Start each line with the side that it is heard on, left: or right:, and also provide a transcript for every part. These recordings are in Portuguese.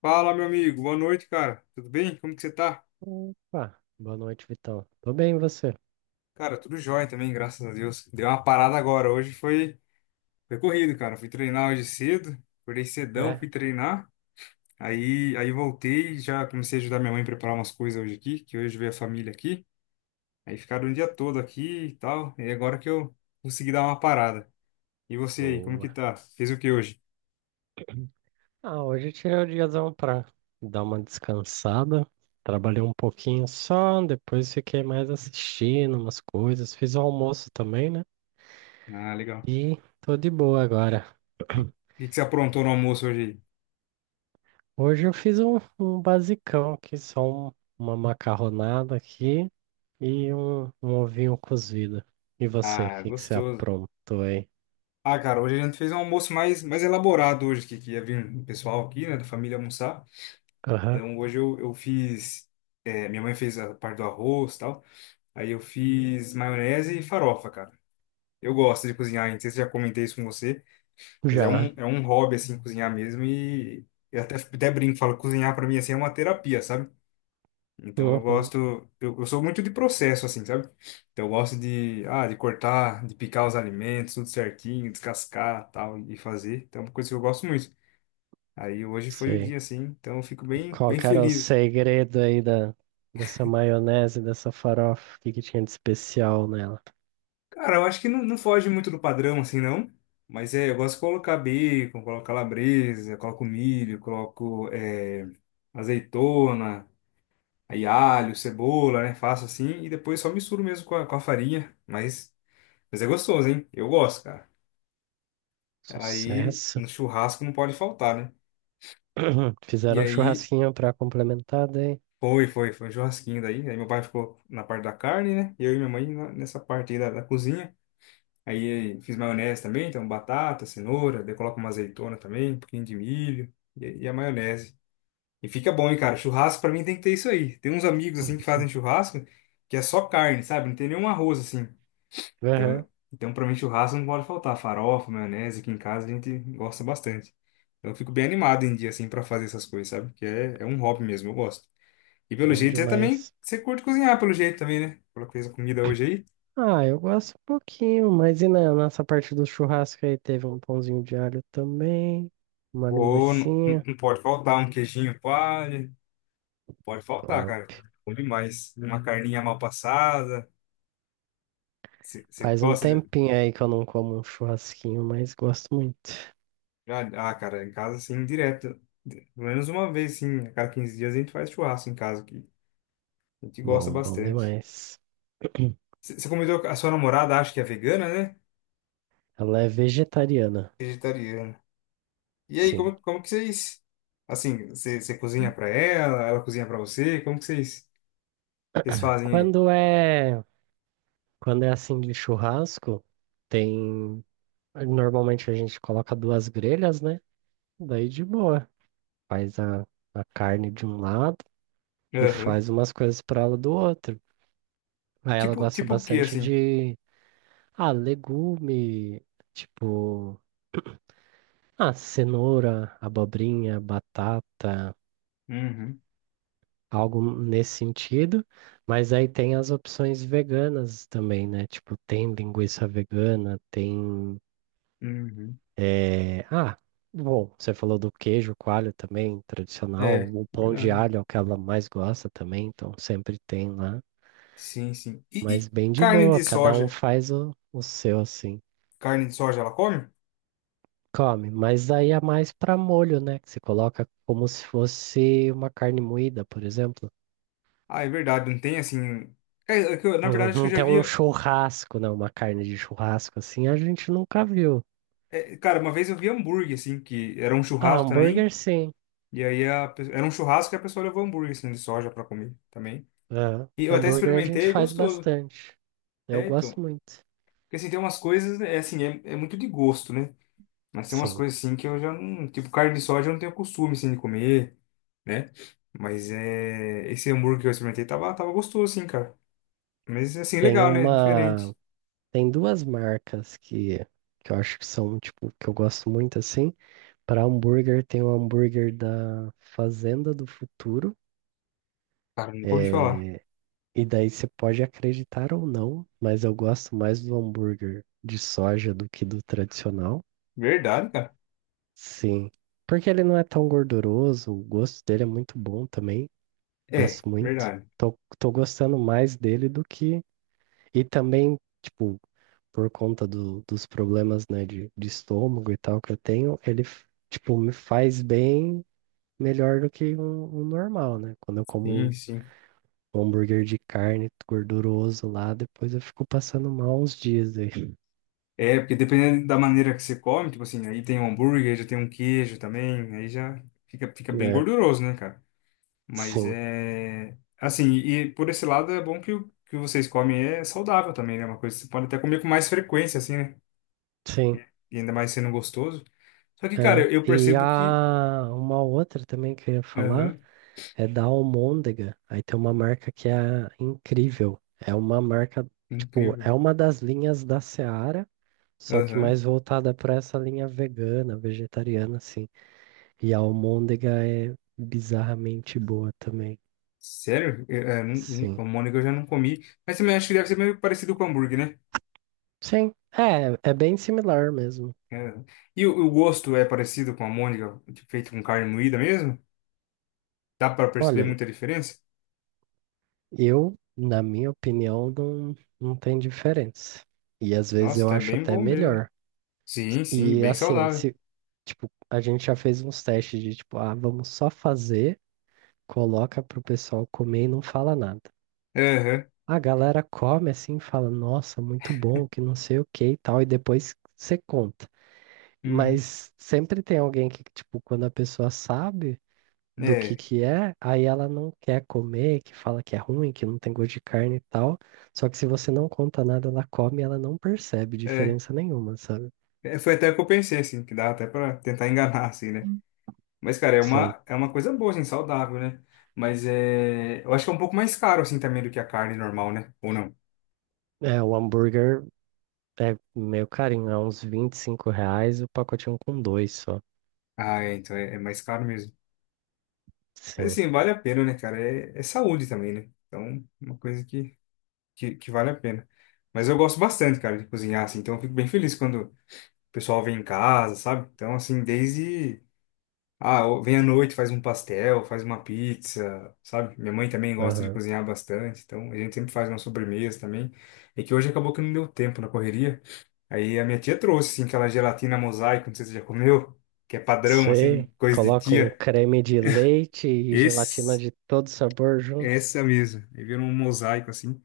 left: Fala, meu amigo. Boa noite, cara. Tudo bem? Como que você tá?
right: Opa, boa noite, Vitão. Tô bem, e você?
left: Cara, tudo jóia também, graças a Deus. Deu uma parada agora. Hoje foi, corrido, cara. Fui treinar hoje cedo. Acordei cedão,
right: É,
left: fui treinar. Aí voltei, já comecei a ajudar minha mãe a preparar umas coisas hoje aqui, que hoje veio a família aqui. Aí ficaram o dia todo aqui e tal. E agora que eu consegui dar uma parada. E você aí, como que
right: boa.
left: tá? Fez o que hoje?
right: Ah, hoje eu tirei o diazão pra dar uma descansada. Trabalhei um pouquinho só, depois fiquei mais assistindo umas coisas. Fiz o almoço também, né?
left: Ah, legal.
right: E tô de boa agora.
left: E o que você aprontou no almoço hoje aí?
right: Hoje eu fiz um basicão aqui, só um- uma macarronada aqui e um ovinho cozido. E você, o
left: Ah,
right: que que você
left: gostoso.
right: aprontou aí?
left: Ah, cara, hoje a gente fez um almoço mais elaborado hoje, que ia vir o pessoal aqui, né, da família almoçar.
right: Aham,
left: Então hoje eu fiz, minha mãe fez a parte do arroz e tal, aí eu fiz maionese e farofa, cara. Eu gosto de cozinhar, não sei se já comentei isso com você, mas é um,
right: já.
left: é um hobby, assim, cozinhar mesmo e eu até brinco, falo, cozinhar pra mim, assim, é uma terapia, sabe? Então eu
right: Uhum,
left: gosto, eu sou muito de processo, assim, sabe? Então eu gosto de, ah, de cortar, de picar os alimentos, tudo certinho, descascar, tal, e fazer. Então é uma coisa que eu gosto muito. Aí hoje foi o
right: sei.
left: dia, assim, então eu fico bem,
right: Qual
left: bem
right: que era o
left: feliz.
right: segredo aí dessa maionese, dessa farofa? O que que tinha de especial nela?
left: Cara, eu acho que não foge muito do padrão, assim, não. Mas é, eu gosto de colocar bacon, coloco calabresa, coloco milho, coloco azeitona, aí alho, cebola, né? Faço assim e depois só misturo mesmo com com a farinha. Mas é gostoso, hein? Eu gosto, cara. Aí
right: Sucesso.
left: no churrasco não pode faltar, né? E
right: Fizeram um
left: aí
right: churrasquinho pra complementar daí.
left: foi um churrasquinho daí. Aí meu pai ficou na parte da carne, né? E eu e minha mãe nessa parte aí da cozinha. Aí fiz maionese também, então batata, cenoura, daí coloco uma azeitona também, um pouquinho de milho e a maionese. E fica bom, hein, cara? Churrasco pra mim tem que ter isso aí. Tem uns amigos assim que fazem churrasco que é só carne, sabe? Não tem nenhum arroz assim.
right: Aham,
left: Então para mim, churrasco não pode faltar. Farofa, maionese, aqui em casa a gente gosta bastante. Então, eu fico bem animado em dia, assim, para fazer essas coisas, sabe? Que é um hobby mesmo, eu gosto. E pelo
right: bom
left: jeito, você também,
right: demais.
left: você curte cozinhar, pelo jeito também, né? Pela coisa comida hoje aí.
right: Ah, eu gosto um pouquinho, mas e na nossa parte do churrasco aí teve um pãozinho de alho também, uma
left: Ou não,
right: linguicinha.
left: não pode faltar um queijinho palha. Pode faltar,
right: Ó,
left: cara. Bom demais. Uma carninha mal passada. Você
right: faz um
left: gosta de...
right: tempinho aí que eu não como um churrasquinho, mas gosto muito.
left: Ah, ah, cara, em casa, assim, direto. Pelo menos uma vez, sim. A cada 15 dias a gente faz churrasco em casa aqui. A gente gosta
right: Bom, bom
left: bastante.
right: demais.
left: Você comentou que a sua namorada acha que é vegana, né?
right: Ela é vegetariana,
left: Vegetariana. E aí,
right: sim.
left: como que vocês. Assim, você cozinha pra ela, ela cozinha pra você? Como que vocês fazem aí?
right: Quando é, quando é assim de churrasco, tem. Normalmente a gente coloca duas grelhas, né? Daí de boa. Faz a carne de um lado e
left: Aham.
right: faz umas coisas para ela do outro. Aí ela
left: Tipo,
right: gosta
left: tipo o quê,
right: bastante
left: assim?
right: de. Ah, legume. Tipo. Ah, cenoura, abobrinha, batata.
left: Uhum,
right: Algo nesse sentido. Mas aí tem as opções veganas também, né? Tipo, tem linguiça vegana, tem.
left: uhum.
right: É, ah, bom, você falou do queijo coalho também, tradicional.
left: É,
right: O pão de
left: verdade.
right: alho é o que ela mais gosta também, então sempre tem lá.
left: Sim, sim. E,
right: Mas
left: e
right: bem de
left: carne
right: boa,
left: de
right: cada um
left: soja?
right: faz o seu assim.
left: Carne de soja ela come?
right: Come, mas aí é mais pra molho, né? Que você coloca como se fosse uma carne moída, por exemplo.
left: Ah, é verdade, não tem assim. É, é que na verdade, acho que eu
right: Não
left: já
right: tem um
left: via.
right: churrasco, né? Uma carne de churrasco assim, a gente nunca viu.
left: É, cara, uma vez eu vi hambúrguer, assim, que era um
right: Ah,
left: churrasco
right: hambúrguer
left: também.
right: sim.
left: E aí era um churrasco e a pessoa levou hambúrguer, assim, de soja pra comer também.
right: Aham.
left: E eu até
right: Hambúrguer a gente
left: experimentei, é
right: faz
left: gostoso.
right: bastante. Eu
left: É, então.
right: gosto muito.
left: Porque assim, tem umas coisas, é assim, é muito de gosto, né? Mas tem umas
right: Sim.
left: coisas assim que eu já não. Tipo, carne de soja eu não tenho costume assim de comer, né? Mas é. Esse hambúrguer que eu experimentei tava gostoso, assim, cara. Mas assim,
right: Tem
left: legal, né?
right: uma.
left: Diferente.
right: Tem duas marcas que eu acho que são, tipo, que eu gosto muito assim. Para hambúrguer, tem o hambúrguer da Fazenda do Futuro.
left: Cara, nunca ouvi falar.
right: É, e daí você pode acreditar ou não, mas eu gosto mais do hambúrguer de soja do que do tradicional.
left: Verdade, cara.
right: Sim. Porque ele não é tão gorduroso, o gosto dele é muito bom também.
left: É,
right: Gosto muito.
left: verdade.
right: Tô gostando mais dele do que e também, tipo, por conta dos problemas, né, de estômago e tal que eu tenho, ele, tipo, me faz bem melhor do que um normal, né? Quando eu
left: Sim,
right: como
left: sim.
right: um hambúrguer de carne gorduroso lá, depois eu fico passando mal uns dias aí.
left: É, porque dependendo da maneira que você come, tipo assim, aí tem um hambúrguer, já tem um queijo também, aí já fica bem
right: É,
left: gorduroso, né, cara? Mas
right: sim,
left: é. Assim, e por esse lado é bom que o que vocês comem é saudável também, né? É uma coisa que você pode até comer com mais frequência, assim, né?
right: sim,
left: E ainda mais sendo gostoso. Só que, cara,
right: é.
left: eu
right: E
left: percebo que.
right: a uma outra também que eu ia falar
left: Aham,
right: é da Almôndega. Aí tem uma marca que é incrível. É uma marca, tipo, é
left: incrível.
right: uma das linhas da Seara, só que
left: Aham.
right: mais voltada para essa linha vegana, vegetariana, assim. E a almôndega é bizarramente boa também.
left: Sério? Eu, é,
right: Sim.
left: o Mônica eu já não comi. Mas também acho que deve ser meio parecido com hambúrguer, né?
right: Sim, é bem similar mesmo.
left: É. E o gosto é parecido com a Mônica, tipo, feito com carne moída mesmo? Dá pra perceber
right: Olha,
left: muita diferença?
right: eu, na minha opinião, não, não tem diferença. E às vezes
left: Nossa,
right: eu
left: tá
right: acho
left: bem
right: até
left: bom mesmo.
right: melhor.
left: Sim, sim,
right: E
left: bem
right: assim,
left: saudável.
right: se, tipo, a gente já fez uns testes de tipo, ah, vamos só fazer, coloca pro pessoal comer e não fala nada.
left: Aham.
right: A galera come assim, fala, nossa, muito bom, que não sei o que e tal, e depois você conta.
left: Uhum.
right: Mas sempre tem alguém que, tipo, quando a pessoa sabe do
left: É.
right: que é, aí ela não quer comer, que fala que é ruim, que não tem gosto de carne e tal. Só que se você não conta nada, ela come e ela não percebe
left: É,
right: diferença nenhuma, sabe?
left: É, foi até o que eu pensei, assim, que dá até pra tentar enganar, assim, né?
right: Hum.
left: Mas, cara, é
right: Sim.
left: uma, é uma coisa boa, assim, saudável, né? Mas é, eu acho que é um pouco mais caro, assim, também do que a carne normal, né? Ou não?
right: É, o hambúrguer é meio carinho, é uns R$ 25, o pacotinho com dois só.
left: Ah, é, então é mais caro mesmo. Mas,
right: Sim.
left: assim, vale a pena, né, cara? É, é saúde também, né? Então, uma coisa que vale a pena. Mas eu gosto bastante, cara, de cozinhar, assim, então eu fico bem feliz quando o pessoal vem em casa, sabe? Então, assim, desde. Ah, ou vem à noite, faz um pastel, faz uma pizza, sabe? Minha mãe também gosta de cozinhar bastante, então a gente sempre faz uma sobremesa também. É que hoje acabou que não deu tempo na correria. Aí a minha tia trouxe, assim, aquela gelatina mosaico, não sei se você já comeu, que é padrão, assim,
right: Sei,
left: coisa de
right: coloca um
left: tia.
right: creme de leite e gelatina
left: Esse,
right: de todo sabor junto.
left: essa mesmo. Aí virou um mosaico, assim.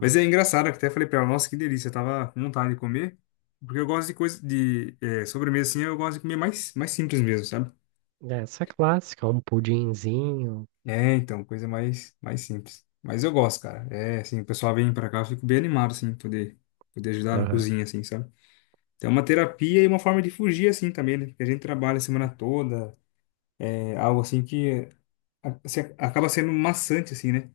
left: Mas é engraçado, que até falei pra ela, nossa, que delícia, eu tava com vontade de comer. Porque eu gosto de coisa, de sobremesa, assim, eu gosto de comer mais simples mesmo, sabe?
right: É, essa é clássica, um pudinzinho.
left: É, então, coisa mais simples. Mas eu gosto, cara. É, assim, o pessoal vem pra cá, eu fico bem animado, assim, poder ajudar na
right: Aham.
left: cozinha, assim, sabe? Então, é uma terapia e uma forma de fugir, assim, também, né? Porque a gente trabalha a semana toda, é algo assim que acaba sendo maçante, assim, né?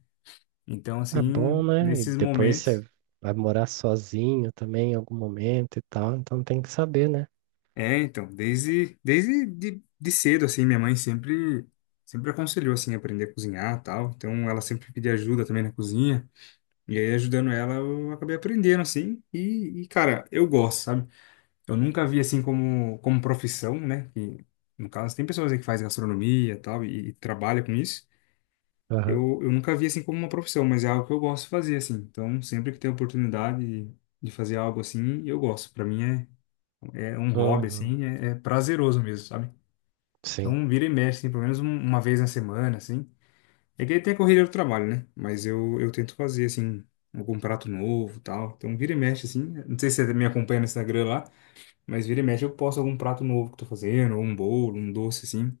left: Então,
right: É bom,
left: assim,
right: né? E
left: nesses
right: depois você
left: momentos.
right: vai morar sozinho também em algum momento e tal, então tem que saber, né?
left: É, então, de cedo, assim, sempre aconselhou, assim, aprender a cozinhar e tal. Então, ela sempre pedia ajuda também na cozinha. E aí, ajudando ela, eu acabei aprendendo, assim. Cara, eu gosto, sabe? Eu nunca vi, assim, como profissão, né? Que, no caso, tem pessoas aí que fazem gastronomia e tal, e trabalha com isso.
right: Aham.
left: Eu nunca vi, assim, como uma profissão, mas é algo que eu gosto de fazer, assim. Então, sempre que tem oportunidade de fazer algo assim, eu gosto. Pra mim, é um hobby,
right: Uhum.
left: assim, é prazeroso mesmo, sabe?
right: Sim,
left: Então, vira e mexe, assim, pelo menos uma vez na semana, assim. É que tem a correria do trabalho, né? Mas eu tento fazer, assim, algum prato novo e tal. Então, vira e mexe, assim. Não sei se você me acompanha no Instagram lá, mas vira e mexe eu posto algum prato novo que eu tô fazendo, ou um bolo, um doce, assim.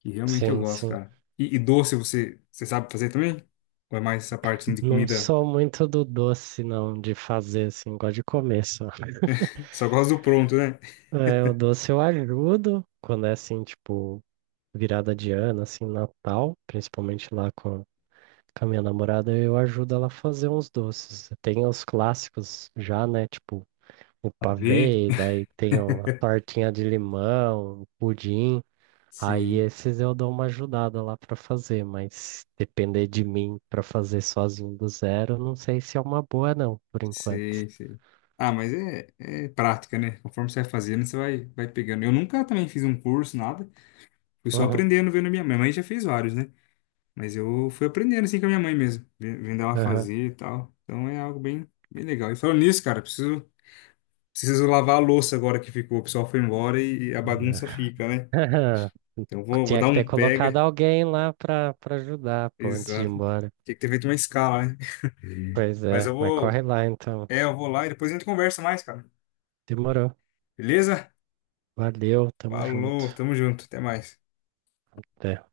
left: Que realmente eu
right: sim,
left: gosto,
right: sim.
left: cara. E doce você sabe fazer também? Ou é mais essa parte, assim, de
right: Não
left: comida?
right: sou muito do doce, não, de fazer assim, gosto de comer só.
left: Só gosta do pronto, né?
right: É, o doce eu ajudo quando é assim, tipo, virada de ano, assim, Natal, principalmente lá com a minha namorada, eu ajudo ela a fazer uns doces. Tem os clássicos já, né? Tipo, o
left: Ver?
right: pavê, daí tem a tortinha de limão, o pudim. Aí
left: Sim,
right: esses eu dou uma ajudada lá pra fazer, mas depender de mim pra fazer sozinho do zero, não sei se é uma boa não, por enquanto.
left: sei, sei. Ah, mas é, é prática, né? Conforme você vai fazendo, vai pegando. Eu nunca também fiz um curso, nada. Fui só
right: Uhum,
left: aprendendo vendo minha mãe. Minha mãe já fez vários, né? Mas eu fui aprendendo assim com a minha mãe mesmo, vendo ela
right: aham,
left: fazer e tal. Então é algo bem legal. E falando nisso, cara, preciso lavar a louça agora que ficou. O pessoal foi embora e a
right: né.
left: bagunça fica, né? Então vou
right: Tinha
left: dar
right: que ter
left: um
right: colocado
left: pega.
right: alguém lá pra para ajudar, pô, antes de ir
left: Exato.
right: embora.
left: Tinha que ter feito uma escala, né?
right: Pois
left: Mas
right: é,
left: eu
right: mas
left: vou,
right: corre lá então.
left: é, eu vou lá e depois a gente conversa mais, cara.
right: Demorou.
left: Beleza?
right: Valeu, tamo
left: Falou,
right: junto.
left: tamo junto, até mais.
right: Até.